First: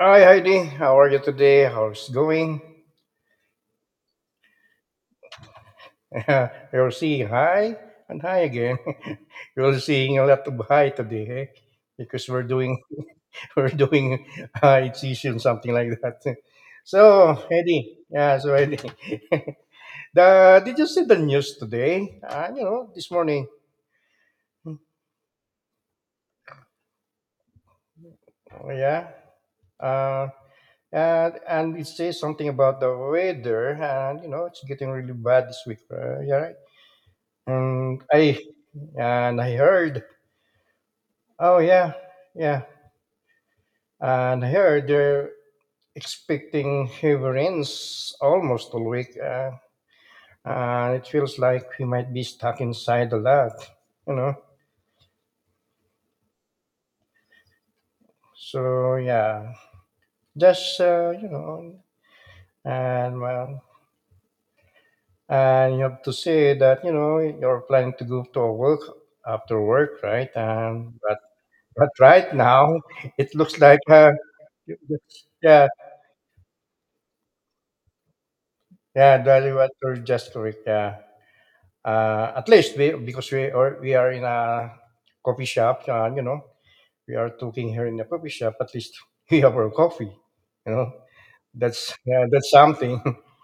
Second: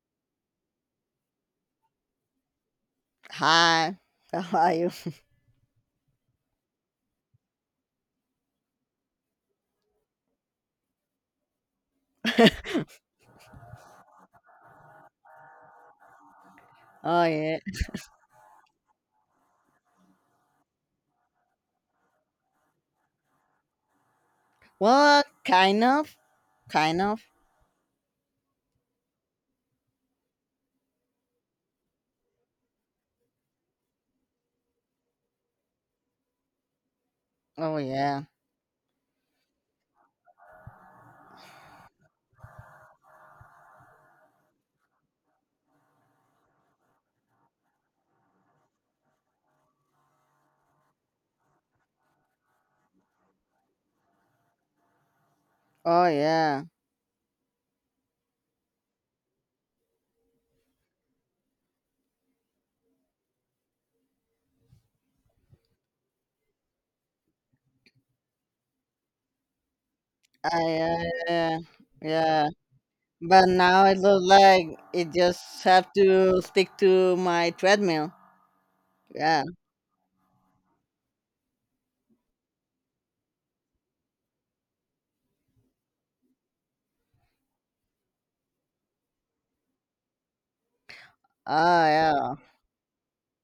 Hi Heidi, how are you today? How's going? Hi, how are you? You're seeing hi and hi again. You're seeing a lot of hi today, eh? Because we're doing we're doing hi session something like that. Oh So yeah. Heidi, yeah, so Heidi, the did you see the news today? You know, this morning. Well, kind of, kind of. Oh, yeah. Uh, and it says something about the weather, and you know, it's getting really bad this week. Yeah, right. Oh And yeah. I And I heard, oh yeah, yeah. And I heard they're expecting heavy rains almost all week. And it feels like we might be stuck inside a lot, you know. Oh yeah. So yeah, just you know, and well, and you have to say that you know you're planning to go to a work after work, right? I, And yeah, yeah, but right yeah. now it But looks like now it looks like it just yeah, have to stick to my treadmill. yeah, that Yeah. is what you're just correct. Yeah. At least we, because we are in a coffee shop, you know, we are talking here in the coffee shop. At least we have our coffee, you know. Oh That's yeah, yeah. that's something.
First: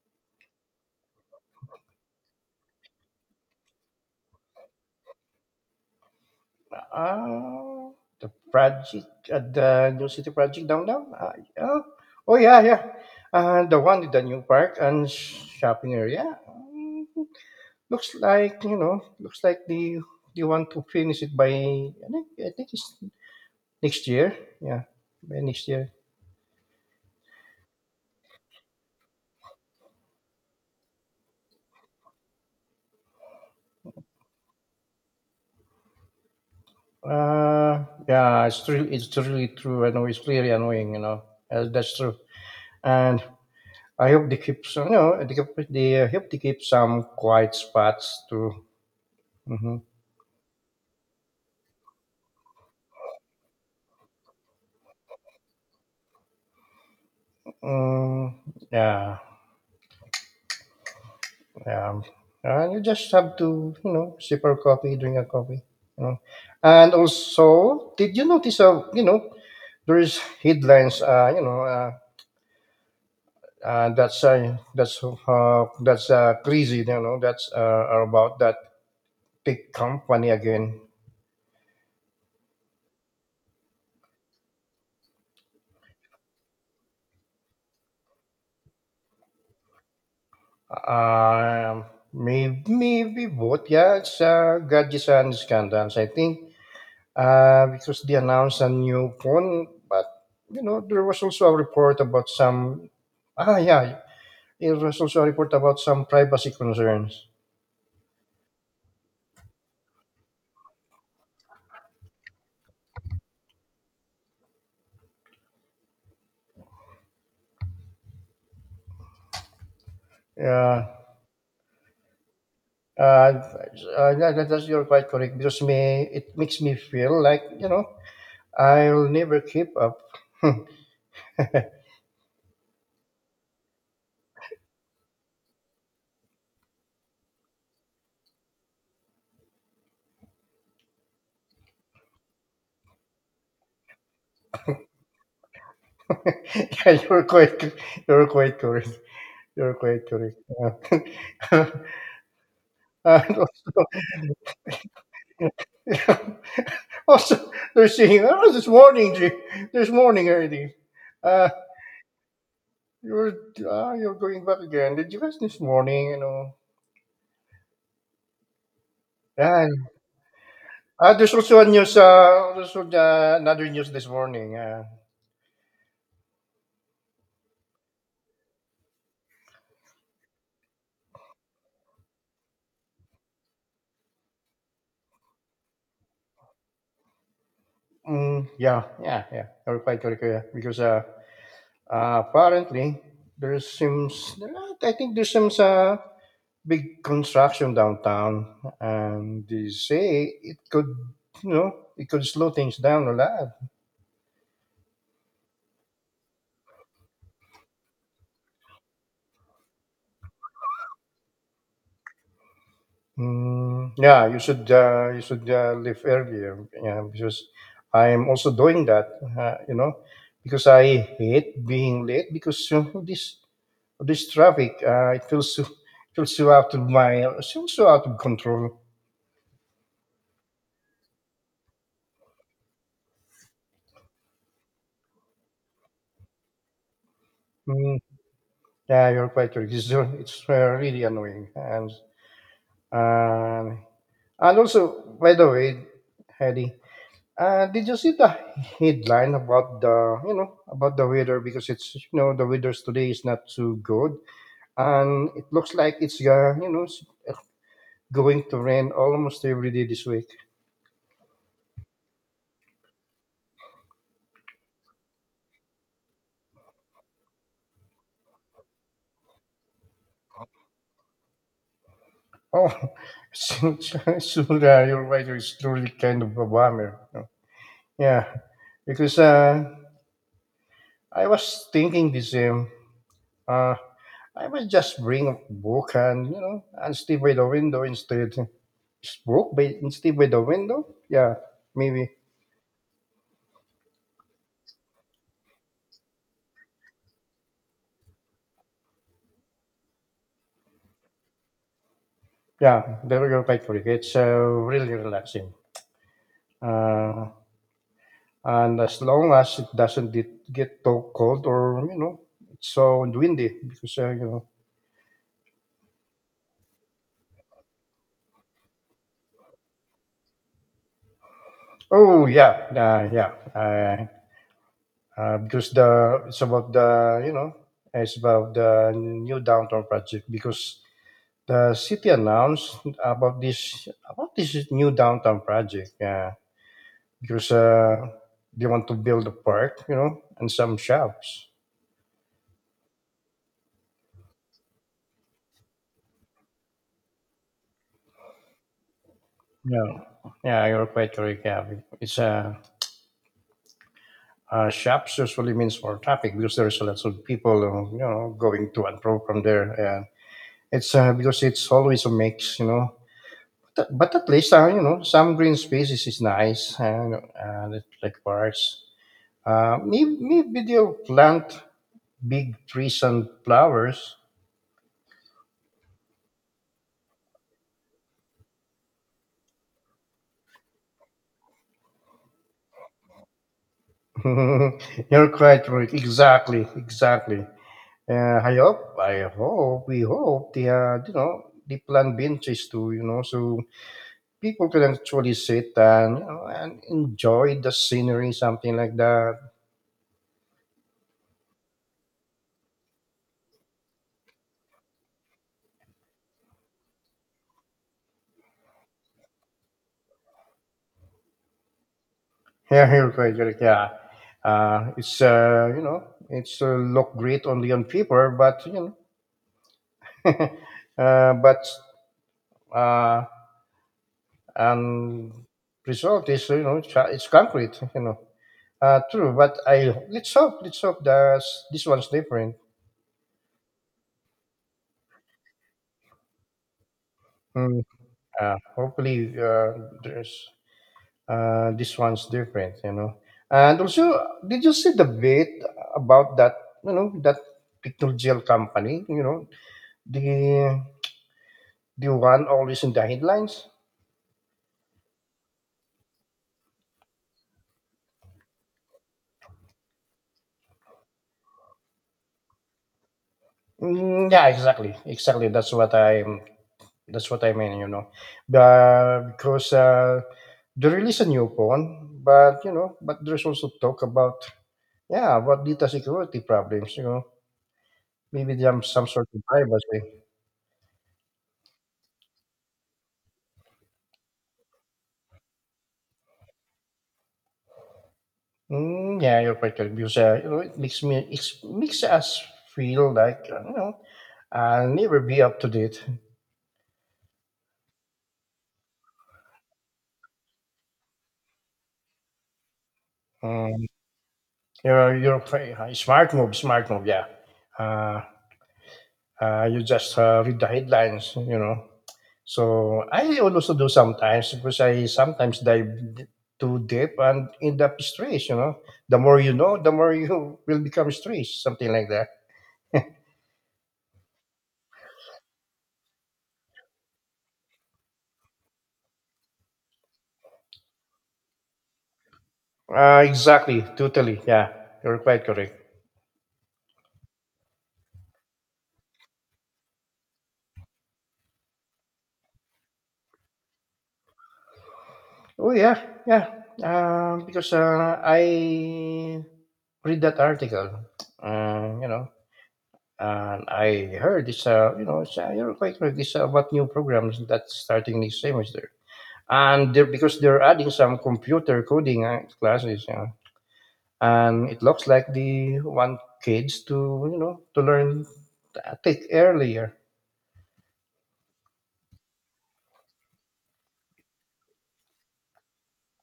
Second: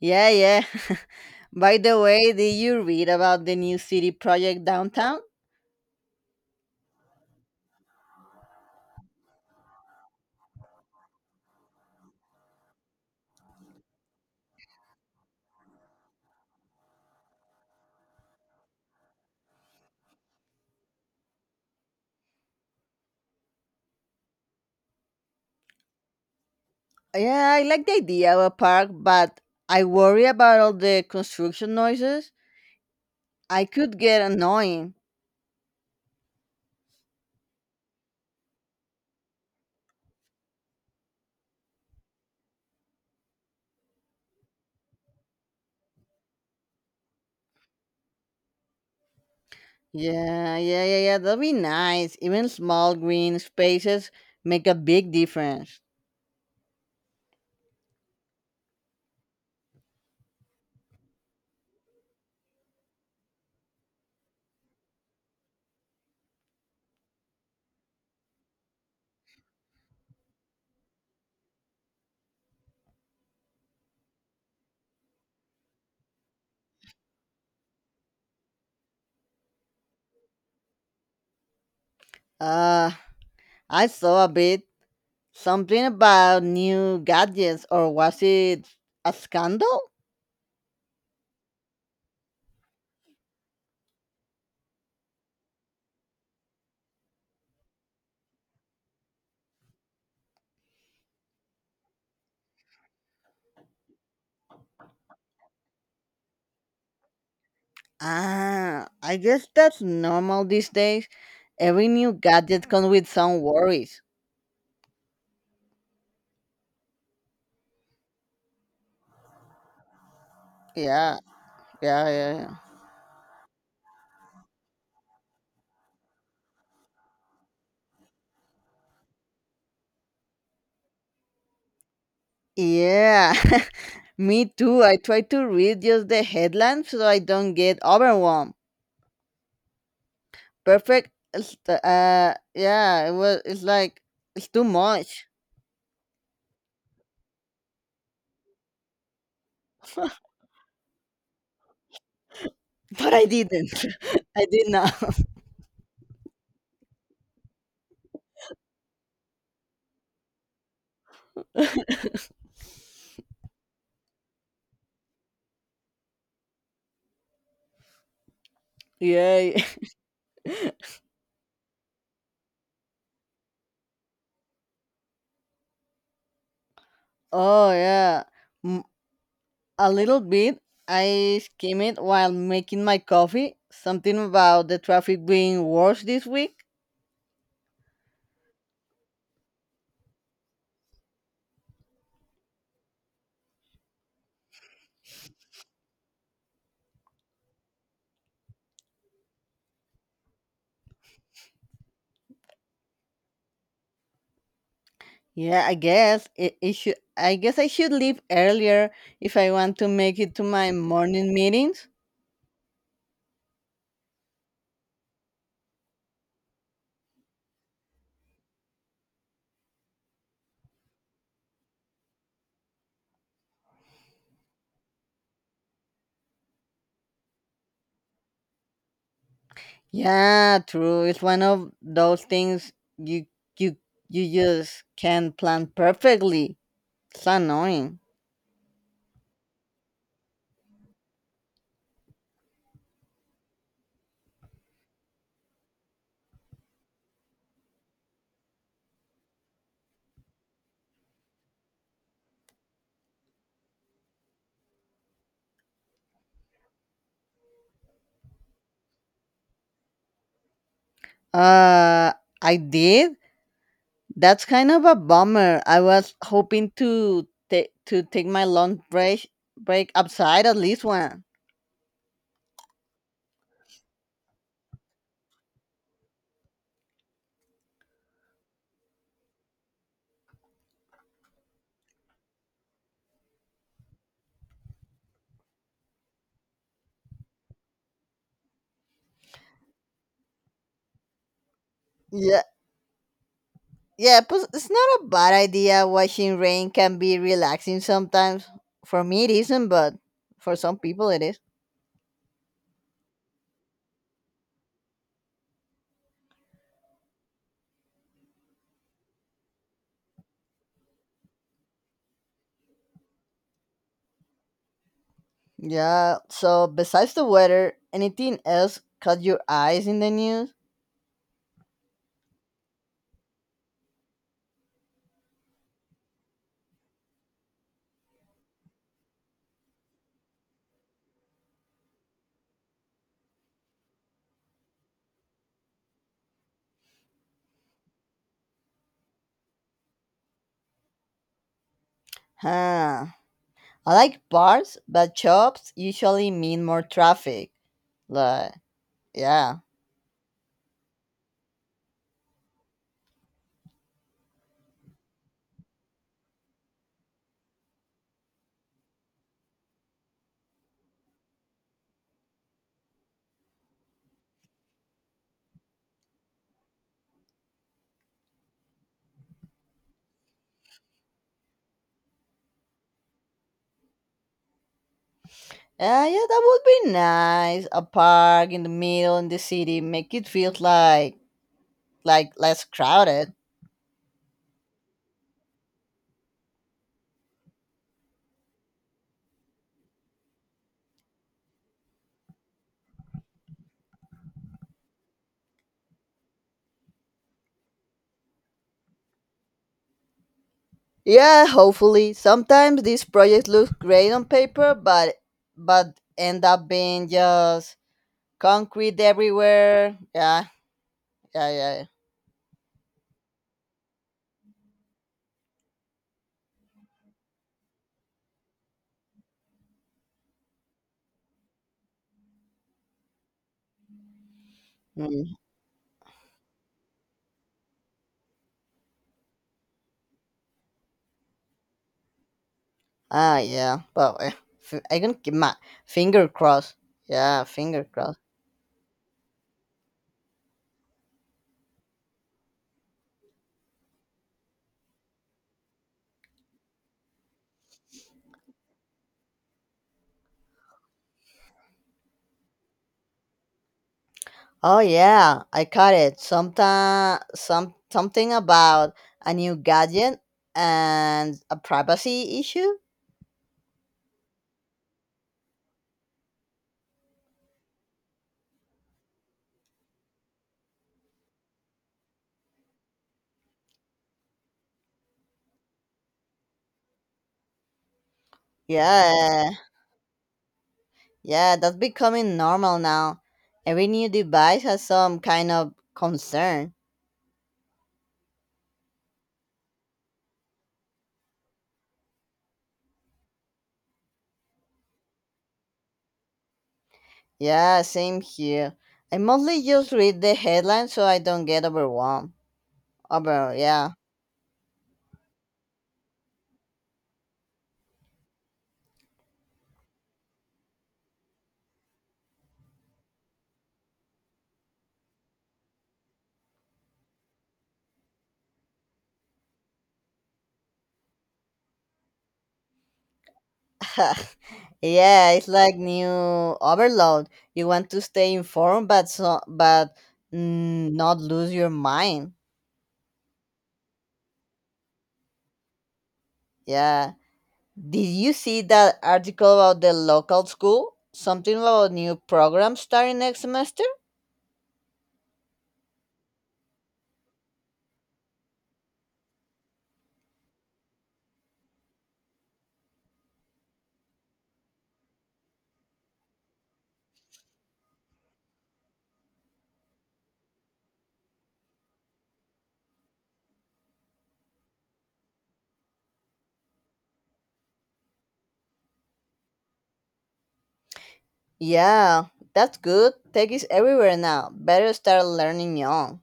Yeah, yeah. By the way, did you read about the new city project downtown? The project at the New City Project downtown. Oh, oh yeah, yeah. The one in the new park and shopping area. Looks like you know, looks like they want to finish it by. I think it's next year. Yeah, by next year. Yeah, I like the idea of a park, but I worry about all the construction noises. I could get annoying. Yeah, it's true. It's really true. I know it's really annoying. You know, that's true. And I hope they keep some. You know, they, keep, they hope they keep some quiet spots too. Hmm. Yeah. That'd be nice. Even small green spaces make a big difference. Mm, yeah, yeah. And you just have to, you know, sip our coffee, drink a coffee. You know, and also, did you notice? You know, there is headlines. You know, that's crazy. You know, that's are about that big company again. Uh, I saw a bit something about new gadgets, or was it a scandal? Um, maybe, maybe both. Yeah, it's gadgets and scandals. I think because they announced a new phone, but you know there was also a report about some. Ah, yeah, there was also a report about some privacy concerns. Ah, I guess that's normal these days. Every new gadget comes with some worries. Yeah. Yeah, yeah. Uh, uh, that's you're quite correct because me it makes me feel like you know I'll never keep up. Yeah, me too. I try to read just the headlines so I don't get overwhelmed. Perfect. It's the yeah, it was it's like it's too much. Yeah, you're quite correct. You're quite correct. But I and didn't. also, I did not. also, they're saying, oh, this morning, Jay. This morning already. Uh, you're, ah, you're going back again. Did you guys this morning, you know? Yay. Yan. Ah, there's also a news, there's another news this morning. Oh yeah. Mm, a little bit. I skim it while making my coffee. Something about the traffic being worse this week. Mm, yeah, yeah, yeah. You're quite correct, yeah. Because apparently, there seems, I think there seems, big construction downtown, and they say it could, you know, it could slow things down a lot. Yeah, I guess it should. I guess I should leave earlier if I want to make it to my morning meetings. Mm, yeah, you should leave earlier. Yeah, because I'm also doing that. You know, because I hate being late because you know, this traffic it feels so out of my it feels so out of control. Yeah, true. It's one of those things you you you just can't plan perfectly. It's Mm, annoying. yeah, you're quite right. It's really annoying and. Uh, And also, by the way, Eddie, did you see the headline about the you know about the weather? Because it's you know the weather today is not too good, and it looks like it's going to rain almost every day this week. Uh, I did. That's kind of a bummer. I was hoping to take my lunch break outside at least one. Oh, so, so your weather is truly kind of a bummer, you know. Yeah, because I was thinking the same. Uh, I might just bring a book and you know and sleep by the window instead. Book by sleep by the window. Yeah, maybe. Yeah, yeah. But it's not a bad idea. Watching rain can be relaxing sometimes. For me, it isn't, but for some people, it is. Yeah, there you go. Quite quick. It's really relaxing. Uh, and as long as it doesn't get too cold or you know it's so windy because you know. Yeah, so besides the weather, anything else caught your eyes in the news? Oh yeah, yeah. Because the it's about the you know it's about the new downtown project because the city announced about this new downtown project. Yeah, because they want to build a park, you know, and some shops. Huh. I like bars, but shops usually mean more traffic. Like, yeah. Yeah, yeah, you're quite correct. Yeah, it's shops usually means more traffic because there's lots of people, you know, going to and fro from there. And it's because it's always a mix, you know. But at least you know some green spaces is nice, and like parks. Maybe, maybe they'll plant big trees and flowers. Yeah, yeah, that would be nice. A park in the middle in the city make it feel like less crowded. You're quite right. Exactly, exactly. We hope they, you know, they plant benches too, you know, so people can actually sit and, you know, and enjoy the scenery, something like that. Yeah, hopefully. Sometimes these projects look great on paper, but end up being just concrete everywhere. Yeah, yeah, yeah. Yeah, you're quite correct. Yeah. You know, it's look great only on paper, but, you know, uh, but, uh, Yeah. Mm. and result is, you know, it's concrete, you know. True, but I let's hope that this one's different. Ah, yeah. Well, eh, f- I can keep my finger crossed. Yeah, Mm. finger crossed. Hopefully, there's this one's different, you know. And also, did you see the bit about that? You know that pictorial company. You know the the one always in the headlines. Oh yeah, I caught it. Sometime, some something about a new gadget and a privacy issue. Mm, yeah, exactly, exactly. That's what I'm. That's what I mean. You know, but because they release a new phone, but you know, but there's also talk about yeah, about data security problems, you know, maybe they have some sort of Yeah, privacy. yeah, that's becoming normal now. Every new device has some kind of concern. Mm, yeah, you're quite correct because you know it makes me it makes us feel like you know I'll never be up to date. Yeah, same here. I mostly just read the headlines so I don't get overwhelmed. Over, Mm, yeah. Smart move, smart move. Yeah, uh, you just read the headlines, you know. So I also do sometimes because I sometimes d- too deep and end up stressed. You know, the more you know, the more you will become stressed, something like that. Yeah, it's like new overload. You want to stay informed, but so but not lose your mind. Exactly, totally. Yeah, you're quite correct. Yeah. Did you see that article about the local school? Something about new program starting next semester? Oh yeah, yeah. Because I read that article, you know, and I heard it's you know, it's, you're quite correct. It's about new programs that's starting this semester, and they're, because they're adding some computer coding classes, yeah, and it looks like they want kids to you know to learn tech earlier. Yeah, that's good. Tech is everywhere now. Better start learning young.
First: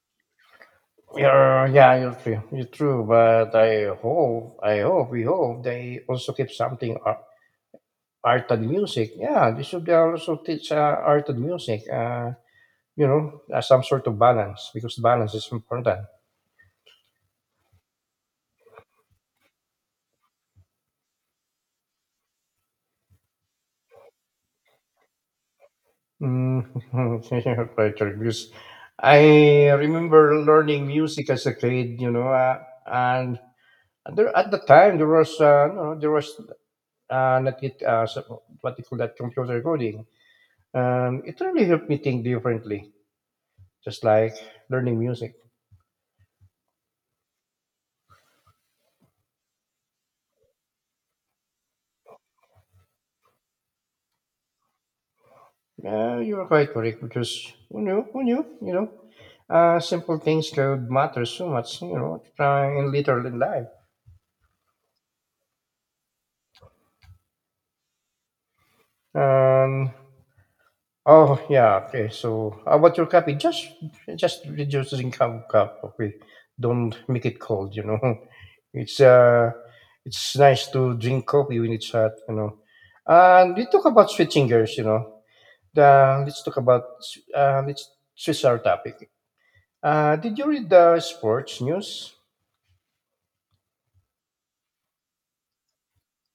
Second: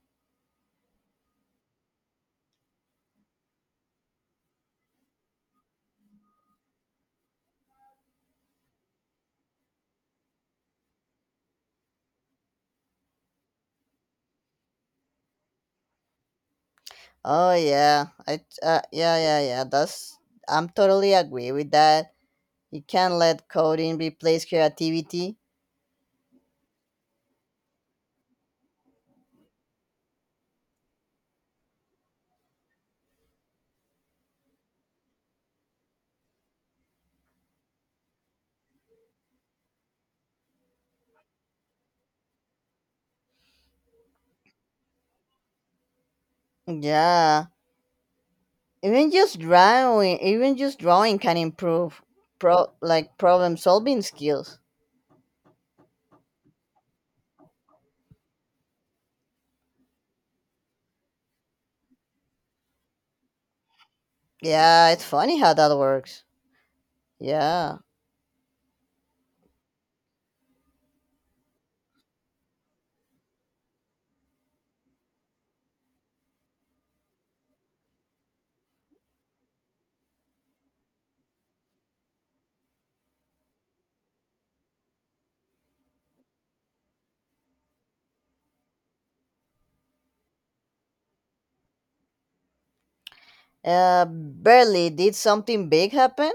Yeah, yeah, you're true. You're true, but we hope they also keep something art and music. Yeah, they should also teach art and music. Some sort of balance because balance is important. Oh yeah, I yeah yeah yeah. That's I'm totally agree with that. You can't let coding replace creativity. Mm, quite true, because I remember learning music as a kid. You know, and there at the time there was, there was not yet what they call that computer coding. It really helped me think differently just like learning music. Yeah. Even just drawing can improve pro like problem solving skills. Yeah, you are quite correct because who knew? Who knew? You know, simple things could matter so much. You know, in literal in life. Yeah, it's funny how that works. Yeah. Um. Oh yeah. Okay. So how about your coffee? Just reducing cup cup. Okay. Don't make it cold. You know, it's uh, it's nice to drink coffee when it's hot. You know, and we talk about switching gears. You know, the, let's talk about s- let's switch our topic. Did you read the sports news? Uh, barely. Did something big happen?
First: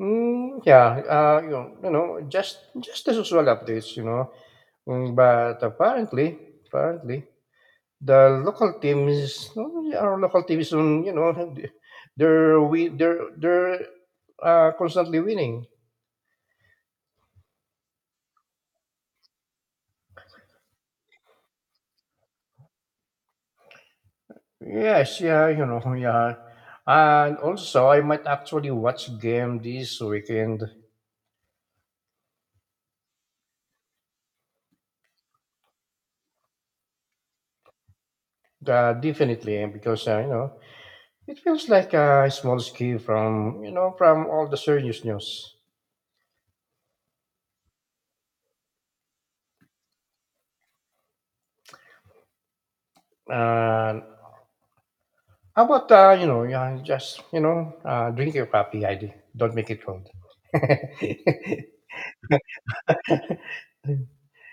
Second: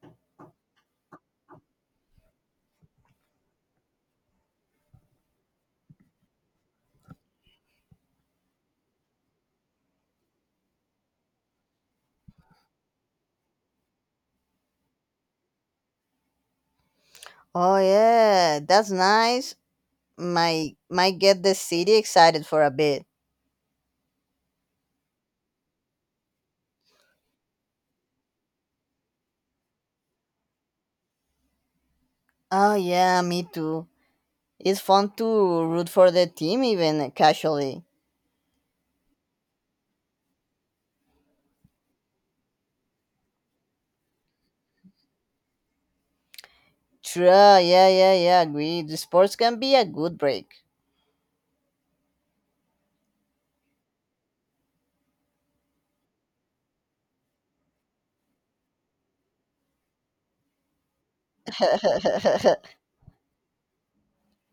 Mm, yeah, you know, just the usual updates, you know. Mm, but apparently, the local teams, no, our local teams, you know, they're we they're constantly winning. Oh yeah, that's nice. Might get the city excited for a bit. Yes, yeah, you know, yeah. And also, I might actually watch game this weekend. Oh yeah, me too. It's fun to root for the team even casually. Definitely, because you know, it feels like a small escape from you know from all the serious news. True. Yeah, yeah, yeah, agree the sports can be a good break. And how about you know yeah, just you know drink your coffee, ID. Don't make it cold.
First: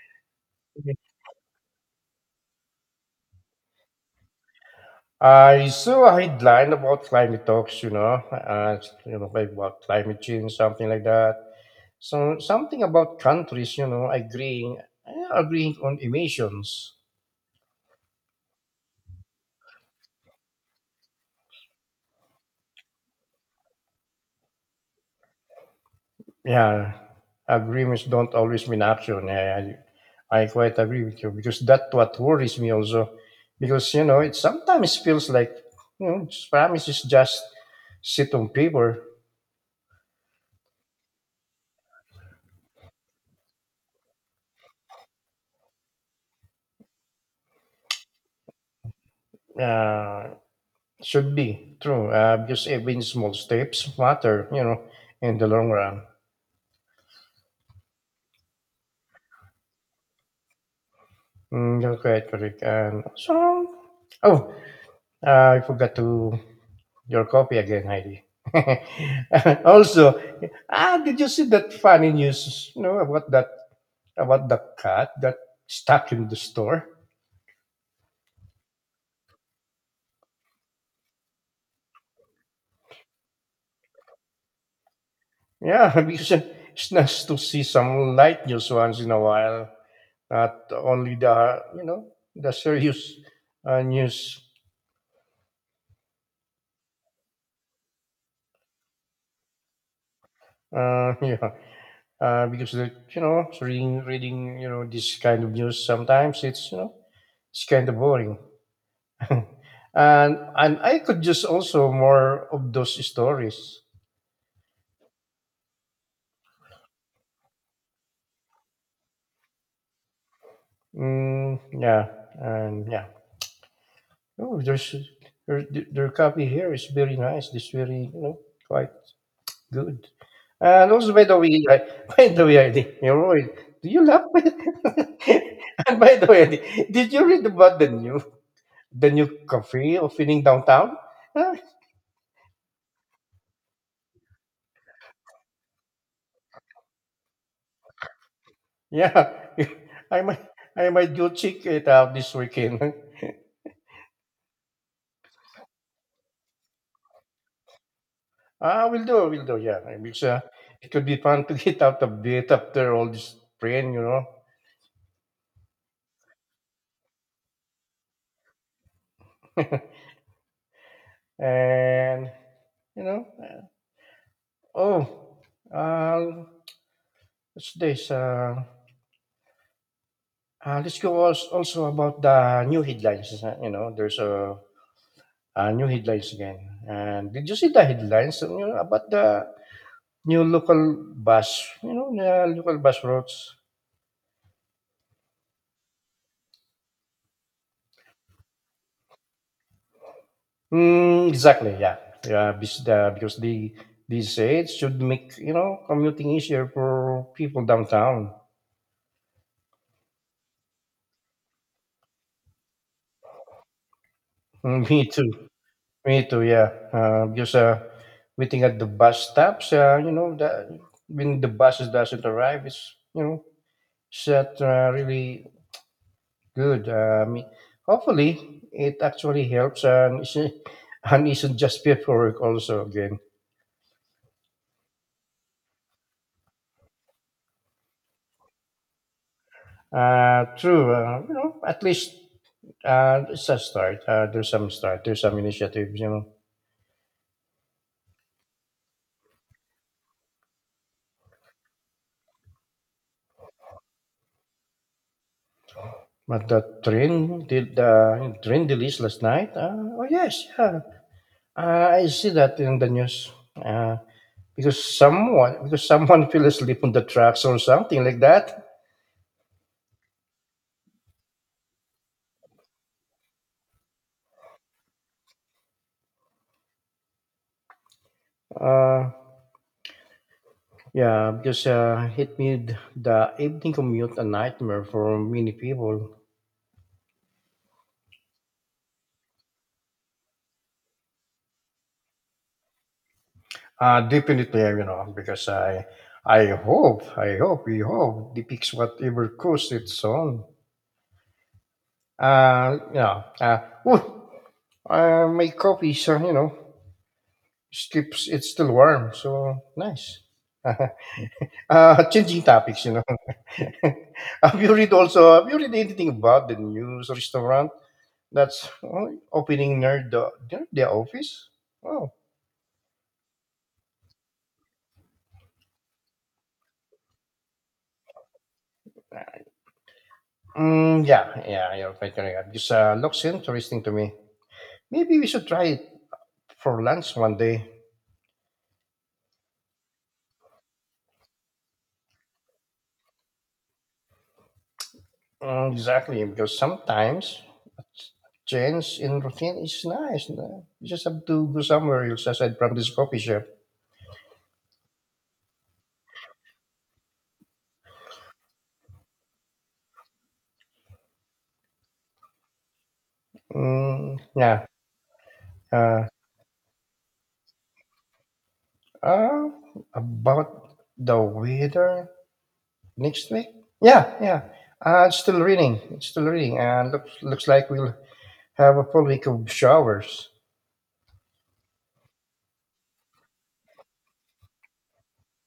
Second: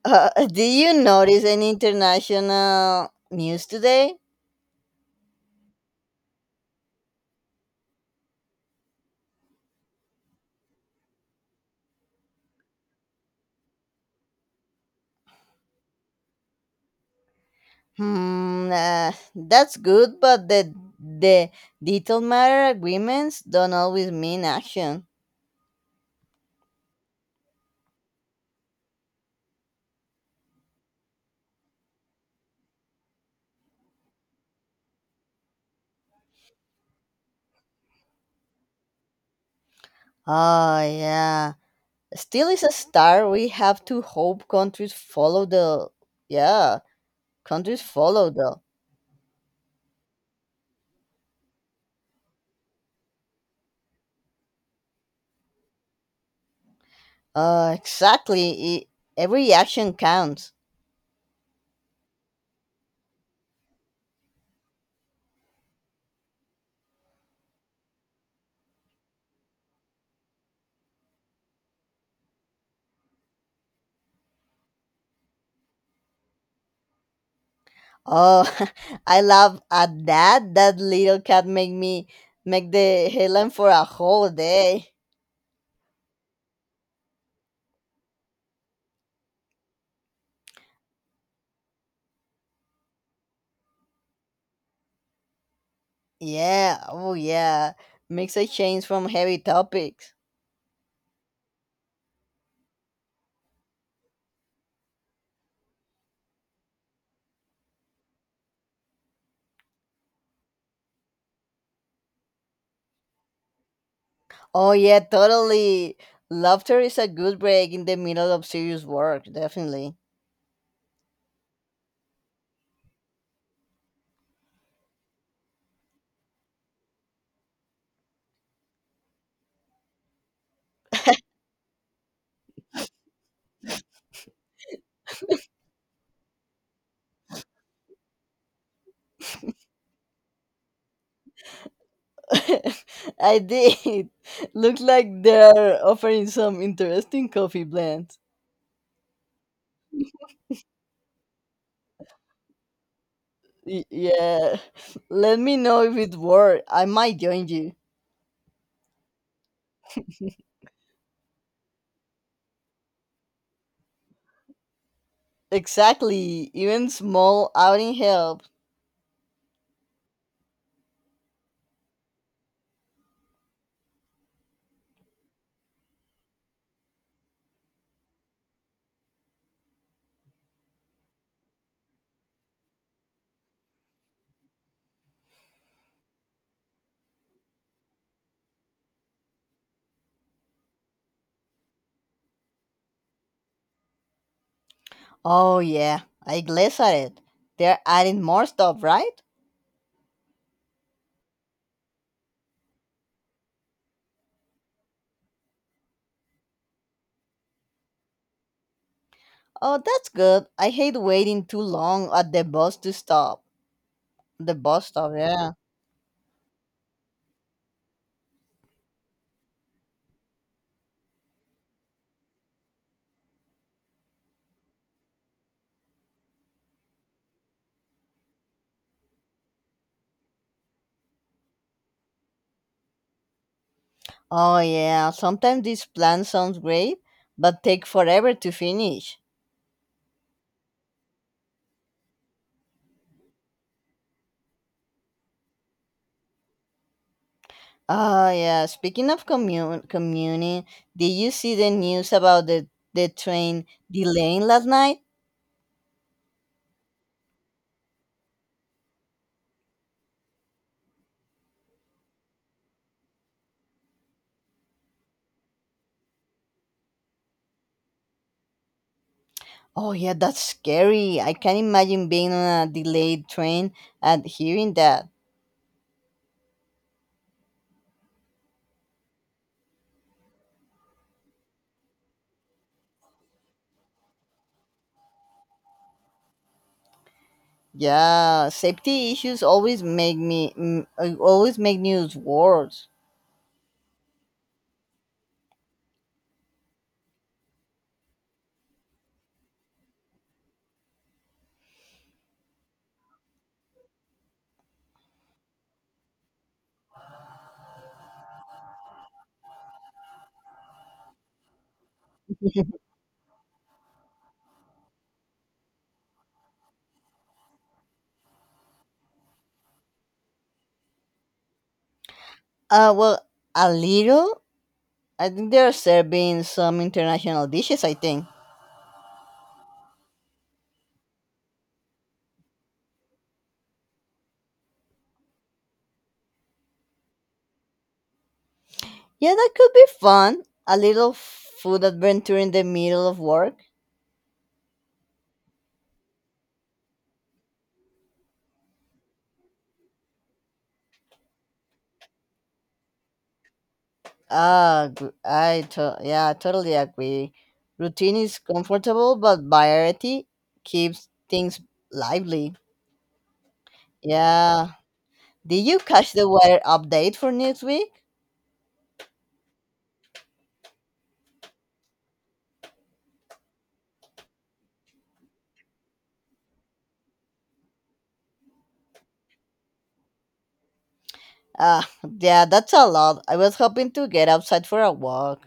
Do you notice any international news today? I saw a headline about climate talks, you know, like about climate change, something like that. So something about countries, you know, agreeing on emissions. Hmm, that's good, but the detail matter agreements don't always mean action. Yeah, agreements don't always mean action. I quite agree with you because that's what worries me also. Because you know, it sometimes feels like you know, promises just sit on paper. Oh yeah, still is a star. We have to hope countries follow the yeah countries follow the Uh, should be true. Because even small steps matter. You know, in the long run. Exactly. E- every action counts. Mm, you're quite correct. And so, oh, I forgot to your copy again, Heidi. also, ah, did you see that funny news? You know about that about the cat that stuck in the store? Oh, I love at that. That little cat make me make the headline for a whole day. Yeah, because it's nice to see some light news once in a while. Not only the you know the serious news. Yeah, oh yeah. Makes a change from heavy topics. Yeah, because the, you know reading this kind of news sometimes it's you know it's kind of boring. Mm. And I could just also more of those stories. Oh yeah, totally. Laughter is a good break in the middle of serious work, definitely. Mm, yeah, yeah. Oh, there's their coffee here is very nice. It's very quite good. And also, by the way, by the way, I think, do you laugh? And by the way, I think, did you read about the new cafe opening downtown? Huh? I did. Look like they're offering some interesting coffee blends. Yeah, I might I might go check it out this weekend. Y- yeah. Let me know if it works. I might join you. Ah, will do, yeah. Because it could be fun to get out a bit after all this strain, Exactly. Even small outing helps. And you know, uh, oh, uh, what's this? Let's go also about the new headlines. You know, there's new headlines again. And did you see the headlines? You know, about the new local bus. You know, the local bus routes. Oh yeah, I glanced at it. They're adding more stuff, right? Mm, exactly. Yeah. Yeah. Because these aids should make commuting easier for people downtown. Oh, that's good. I hate waiting too long at the bus to stop. The bus Mm, me stop, too. yeah. Me too. Yeah. Because waiting at the bus stops, you know, that when the buses doesn't arrive, it's not really good. I mean, hopefully, it actually helps and isn't, and isn't just paperwork. Also, again, Oh, yeah. Sometimes this plan sounds great, but take forever to finish. True. You know, at least it's a start. There's some initiatives, you know. Oh, yeah. Speaking of commun- commuting, did you see the news about the train delaying last night? But the train did the train release last night. Oh yes, yeah. I see that in the news. Because someone fell asleep on the tracks or something like that. Oh, yeah, that's scary. I can't imagine being on a delayed train and hearing that. Uh, yeah, because it made the evening commute a nightmare for many people. Yeah, safety issues always make me always make news worse. Definitely, you know, because I hope we hope depicts whatever course it's on. Uh, yeah. Uh, oh, my coffee is, skips. It's still warm, so nice. Changing topics, you know. have you read also? Have you read anything about the news restaurant that's oh, opening near the office? Oh, Well, a little. I think they're serving some international dishes, I think. mm, yeah, yeah, you're quite correct. This looks interesting to me. Maybe we should try it for lunch one day. Yeah, that could be fun. A little food adventure in the middle of work. Mm, exactly, because sometimes a change in routine is nice. No? You just have to go somewhere else aside from this coffee shop. Yeah, I totally agree. Routine is comfortable, but variety keeps things lively. Mm, yeah. Yeah. Did you Uh, catch the weather update for next week? uh, about the weather next week? Yeah, yeah. It's still raining. And looks like we'll have a full week of showers. Ah, yeah, that's a lot. I was hoping to get outside for a walk.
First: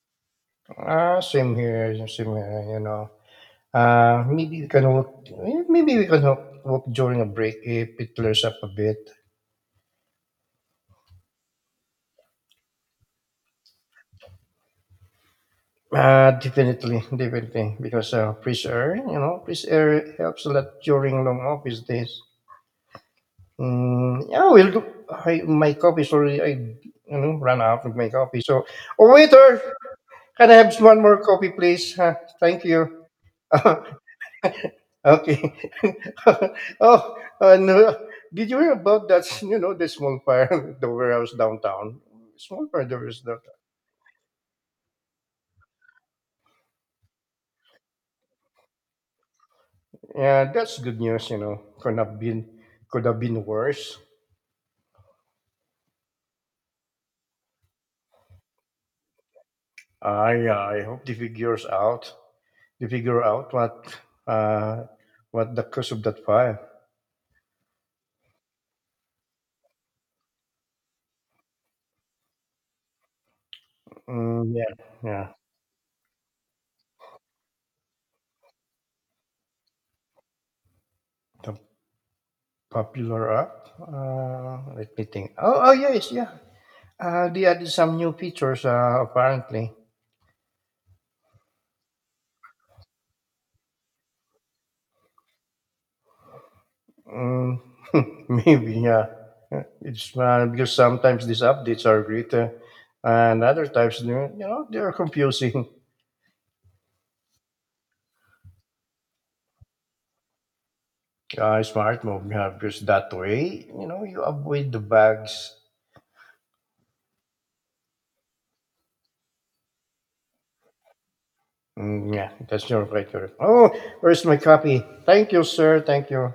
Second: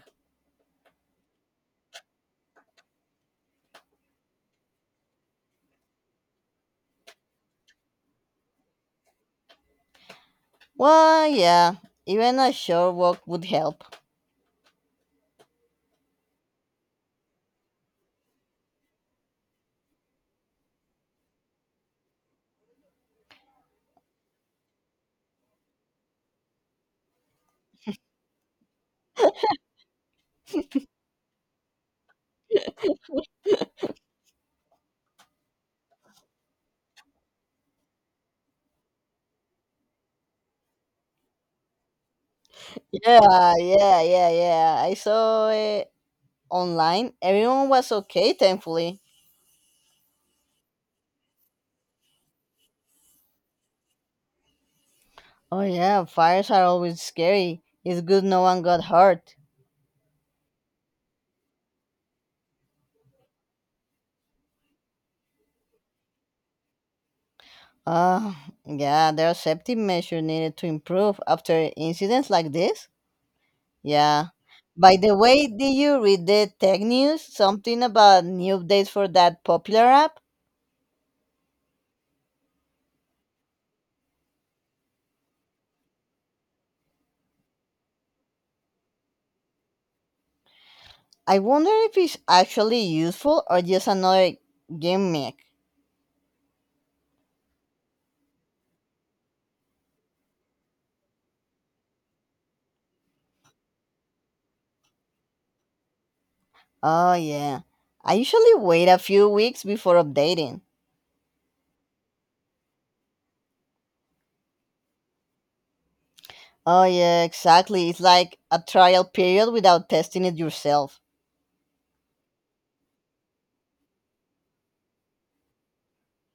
Same here. Same here. You know. Uh, maybe we can walk. Maybe we can walk, walk during a break if it clears up a bit. Well, yeah, even a short walk would help. Definitely, definitely, because fresh air, fresh air helps a lot during long office days. Mm, yeah, we'll do. My coffee, sorry, I ran out of my coffee. So, oh waiter, can I have one more coffee, please? Huh, thank you. Okay. Oh, no. Did you hear about that? You know, the small fire, the warehouse downtown. Small fire, there is that. Yeah. I saw it online. Everyone was okay, thankfully. Yeah, that's good news. You know, could have been worse. Oh yeah, fires are always scary. It's good no one got hurt. I hope they figure out uh what the cause of that fire. Ah, yeah, there are safety measures needed to improve after incidents like this. Yeah. Mm, yeah, By the yeah. way, did you read the tech news? Something about new updates for that popular app? The popular app. Let me think. Oh, oh yes, yeah. They added some new features. Apparently. I wonder if it's actually useful or just another gimmick. Mm, maybe yeah. It's because sometimes these updates are great, and other times they are confusing. Oh, yeah. I usually wait a few weeks before updating. Smart move yeah, because that way you avoid the bugs. Oh, yeah, exactly. It's like a trial period without testing it yourself. Mm, yeah, that's your right. Right. Oh, where's my copy? Thank you, sir. Thank you.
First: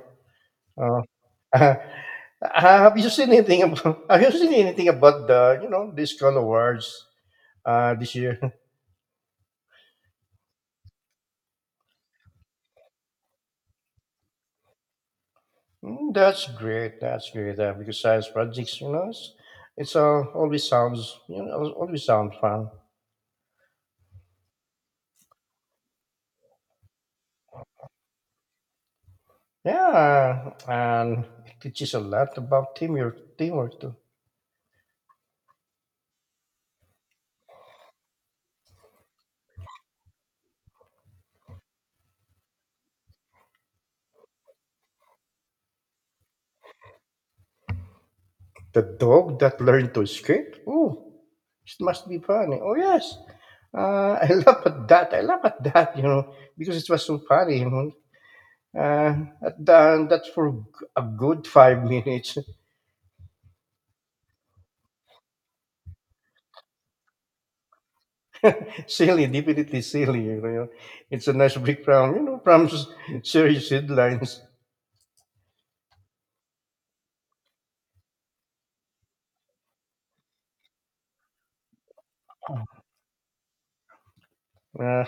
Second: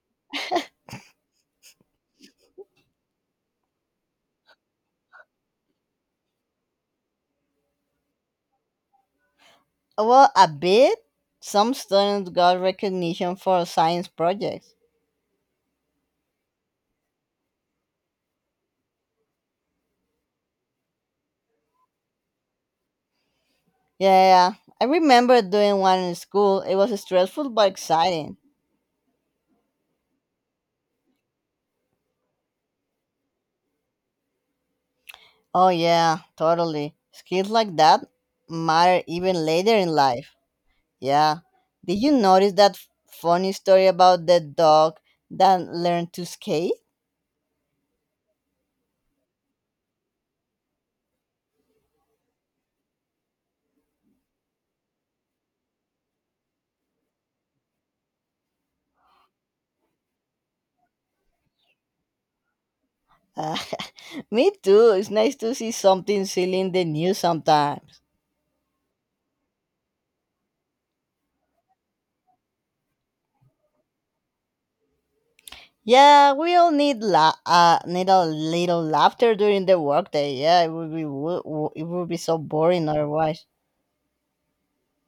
Uh, have you seen anything about? Have you seen anything about the these kind awards this year? Well, a bit. Some students got recognition for science projects. Mm, that's great. That's great. Because science projects, you know, it's always sounds always sounds fun. Yeah, I remember doing one in school. It was stressful but exciting. Yeah, and it teaches a lot about teamwork too. Oh, yeah, totally. Skills like that matter even later in life. Yeah. Did you notice that funny story about the dog that learned to skate? The dog that learned to escape? Oh, it must be funny. Oh, yes. I laugh at that. I laugh at that, you know, because it was so funny, you know. Uh, that's for a good 5 minutes. Me too. It's nice to see something silly in the news sometimes. Silly, definitely silly, you know. It's a nice break from, you know, from serious headlines. Yeah, we all need need a little laughter during the workday. Yeah, it would be it would be so boring otherwise. Uh,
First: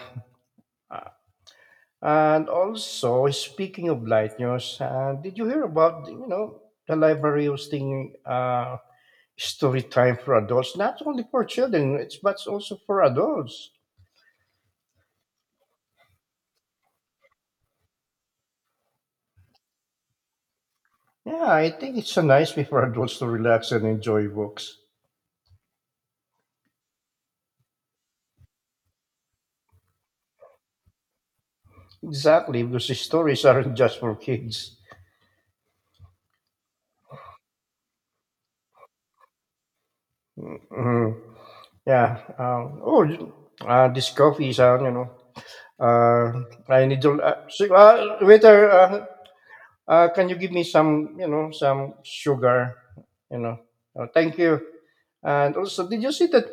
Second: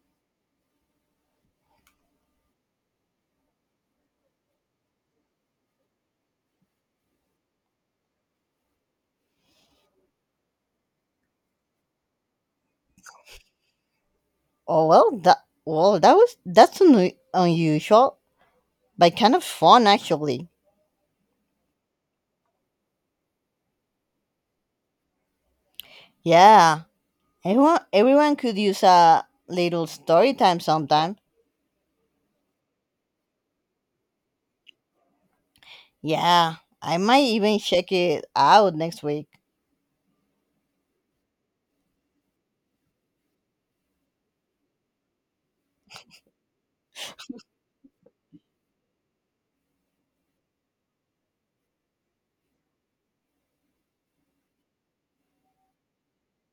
and also, speaking of light news, did you hear about, you know, the library hosting story time for adults, not only for children, it's but also for adults. Oh well, that well that was that's un- unusual, but kind of fun actually. Yeah, I think it's a nice way for adults to relax and enjoy books. Yeah, everyone could use a little story time sometime. Exactly, because the stories aren't just for kids. Yeah, I might even check it out next week. Mhm. Yeah. Oh, this coffee is, you know, I need to. So- waiter, can you give me some, some sugar? You know, oh, thank you. And also, did you see that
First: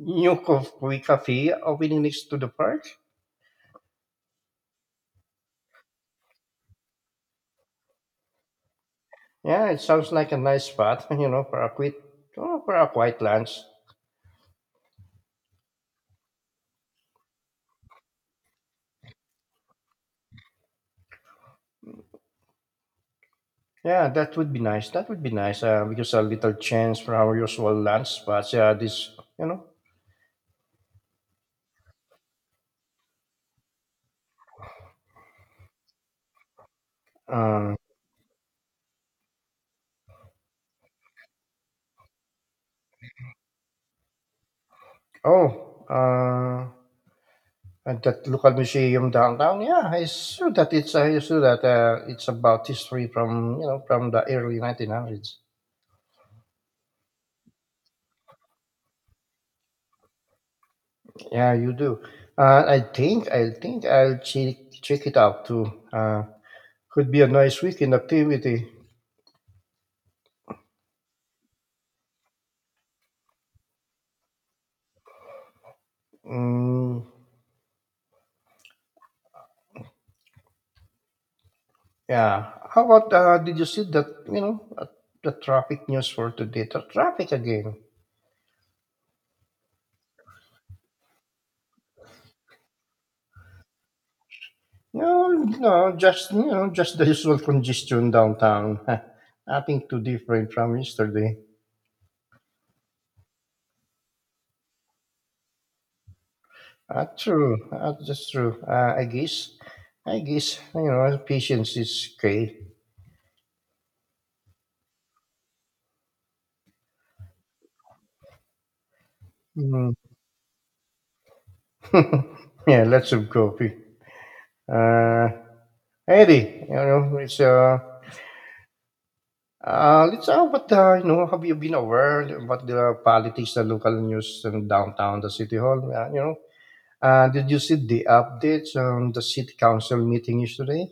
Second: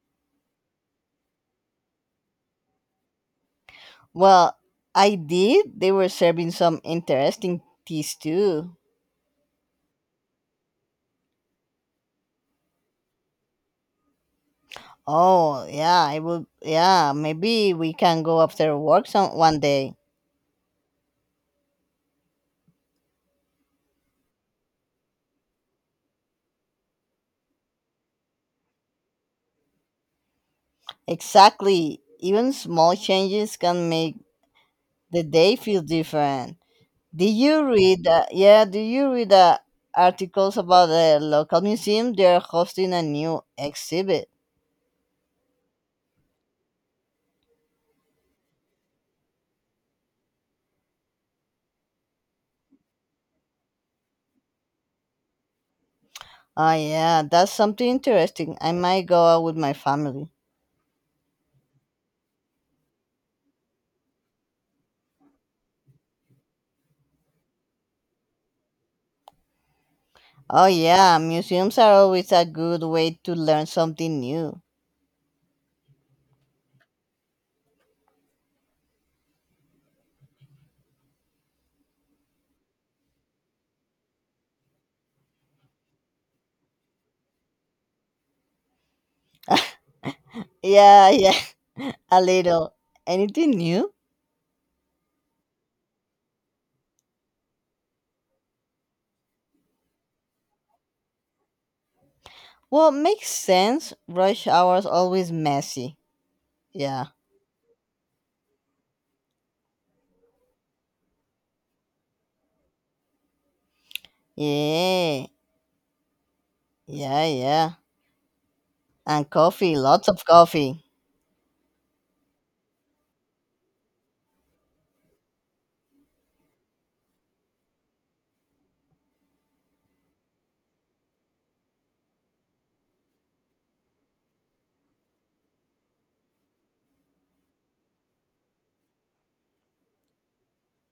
new coffee cafe opening next to the park? Well, I did. They were serving some interesting teas too. Yeah, it sounds like a nice spot, you know, for a quiet lunch. Oh, yeah, I would. Yeah, maybe we can go after work some one day. Yeah, that would be nice. That would be nice because a little change from our usual lunch spots. Yeah, this, you know. Exactly. Even small changes can make the day feel different. Did you Um, read? Yeah, did you read the articles about the local museum? They're hosting a new exhibit. oh, uh, and that local museum downtown. Yeah, I saw that. It's I saw that it's about history from from the early 1900s. Ah, yeah, that's something interesting. I might go out with my family. Yeah, you do. I think I'll check it out too. Could be a nice weekend activity. Oh yeah, museums are always a good way to learn something new. Mm, yeah. How about did you see that? You know, the traffic news for today. The traffic again. Yeah, yeah, a little. Anything new? No, no, just you know, just the usual congestion downtown. Nothing too different from yesterday. Well, makes sense. Rush hours always messy. Yeah. True. That's true. I guess you know, patience is key. Yeah. Yeah, yeah. And coffee, Mm. lots of coffee. Yeah, lots of coffee. Uh, Eddie, you know, it's let's talk about the, you know, have you been aware about the politics, the local news in downtown, the city hall? Did you see the updates on the city council meeting yesterday?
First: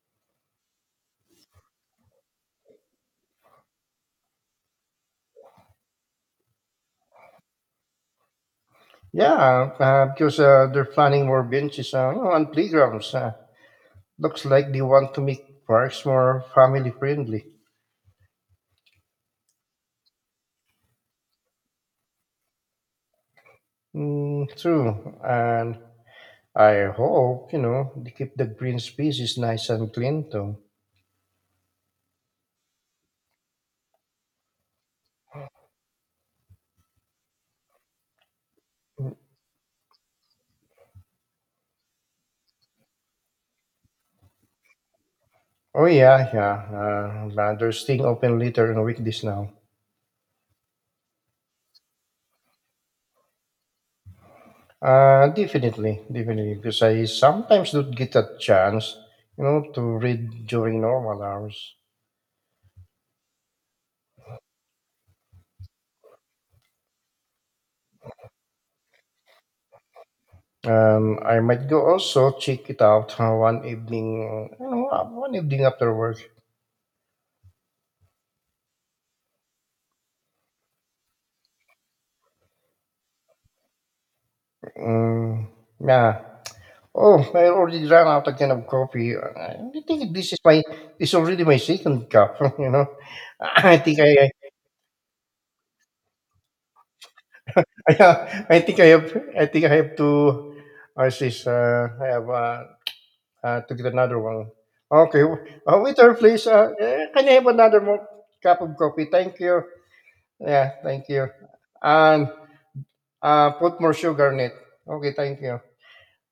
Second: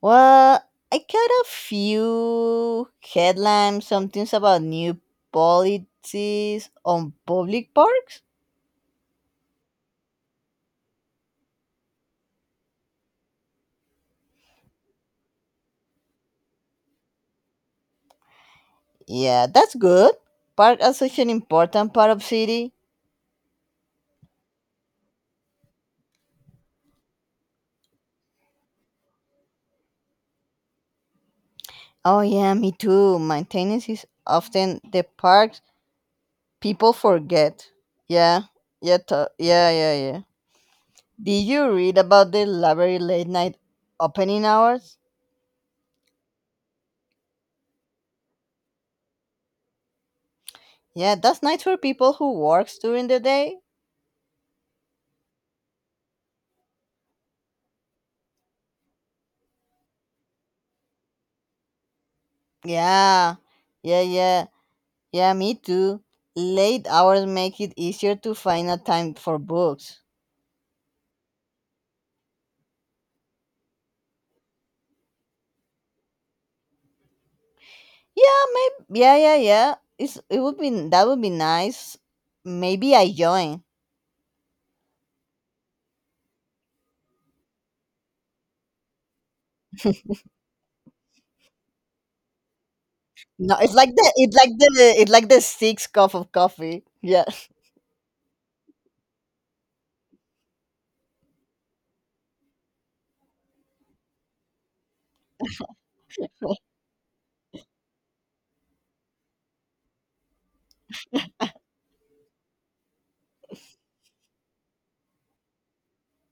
Well, I got a few headlines, some things about new policies on public parks. Yeah, because they're planning more benches you know, and playgrounds. Looks like they want to make parks more family friendly. Yeah, that's good. Park are such an important part of city. Mm, true, and I hope you know they keep the green spaces nice and clean too. Oh yeah, me too. Maintenance is often the part people forget. Yeah, yeah. Did you read about the library late night opening hours? Oh yeah, yeah. They're staying open later on weekdays now. Yeah, that's nice for people who works during the day. Definitely, definitely, because I sometimes don't get a chance, you know, to read during normal hours. Yeah, yeah, yeah, yeah. Me too. Late hours make it easier to find a time for books. I might go also check it out one evening after work. Yeah, maybe. Yeah, yeah, yeah. It would be that would be nice. Maybe I join. Um, yeah. Oh, I already ran out again of coffee. I think this is my, this is already my second cup. You know, No, it's I like think the 6th cup of coffee. Yeah. I, I think I have to. I have to get another one. Okay, waiter, please. Can I have another more cup of coffee? Thank you. Yeah, thank you. And put more sugar in it. Okay, thank you.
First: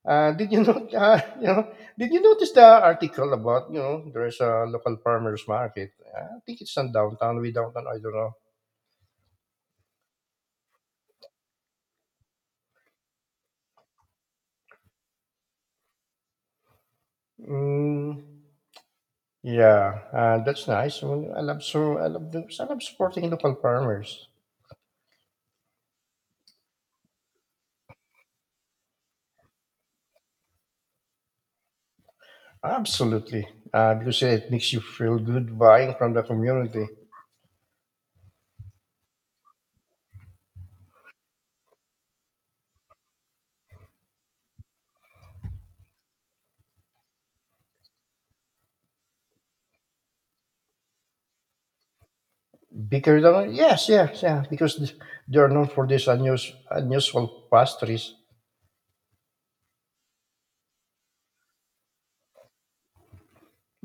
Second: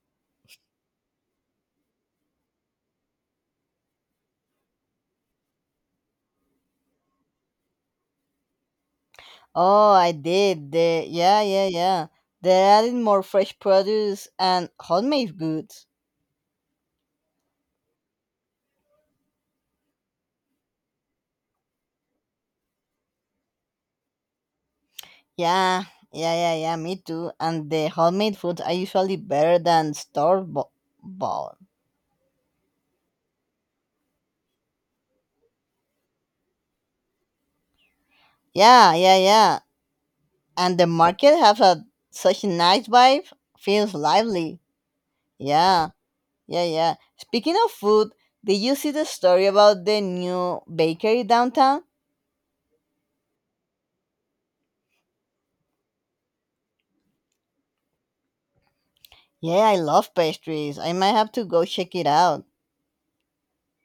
Did you not? You know, did you notice the article about you know there's a local farmers market? Ah, I think it's in downtown. We downtown. I don't know. Oh, I did. The yeah, yeah, yeah. They're adding more fresh produce and homemade goods. Mm, yeah, that's nice. Well, I love I love supporting local farmers. Yeah, yeah. Me too. And the homemade foods are usually better than store bought. Absolutely. Because yeah, it makes you feel good buying from the community. Yeah, yeah, yeah. And the market has a such a nice vibe. Feels lively. Yeah, yeah, yeah. Speaking of food, did you see the story about the new bakery downtown? Bigger than yes, yeah, yeah. Because they are known for these unusual pastries. Yeah, I love pastries. I might have to go check it out.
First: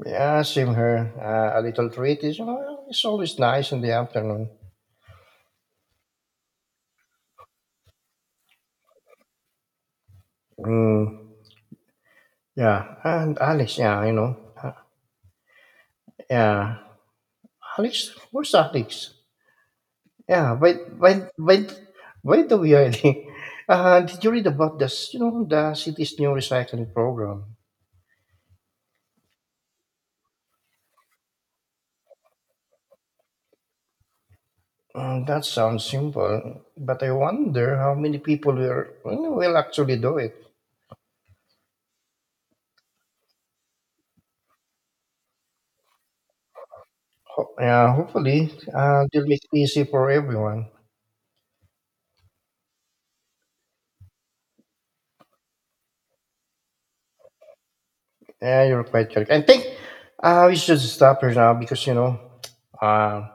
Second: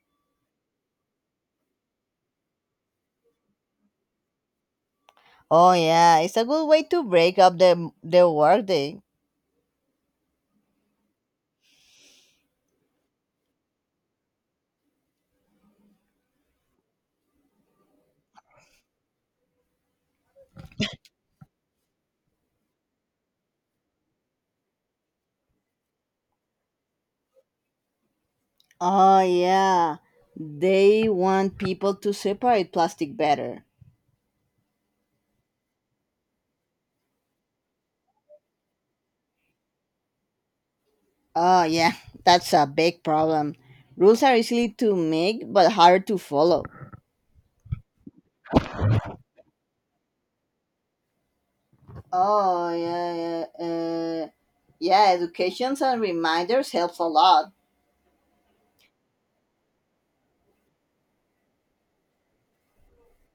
Yeah, same here. A little treat is you know, it's always nice in the afternoon. Oh yeah, it's a good way to break up the workday. Mm, yeah, and Alex, yeah, you know, uh, yeah, Alex, where's Alex? Yeah, by the way, did you read about this? You know, the city's new recycling program. Oh yeah, they want people to separate plastic better. Mm, that sounds simple, but I wonder how many people will will actually do it. Oh yeah, that's a big problem. Rules are easy to make but hard to follow. Yeah, hopefully, they'll make it easy for everyone. Oh yeah, yeah, uh, yeah. Educations and reminders helps a lot. Yeah, you're quite correct. I think we should stop here now because you know, uh,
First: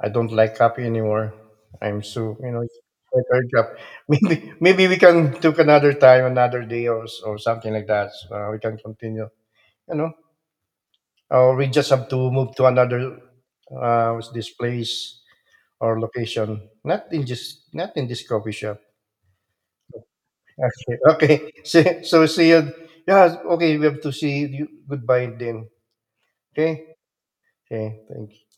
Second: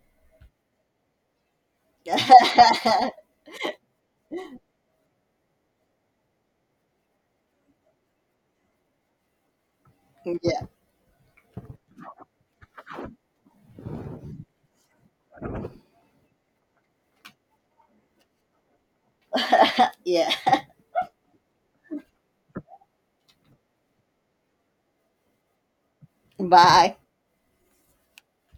I don't like coffee anymore. I'm Yeah, so you know, it's quite hard job. Maybe we can took another time, another day, or or something like that. So, we can continue. You know, or we just have to move to another what's this place or location. Not in just not in this coffee shop. yeah. Okay. Okay. So, so see you. Yeah. Okay. We have to see you. Goodbye then. Okay. Bye. Okay. Thank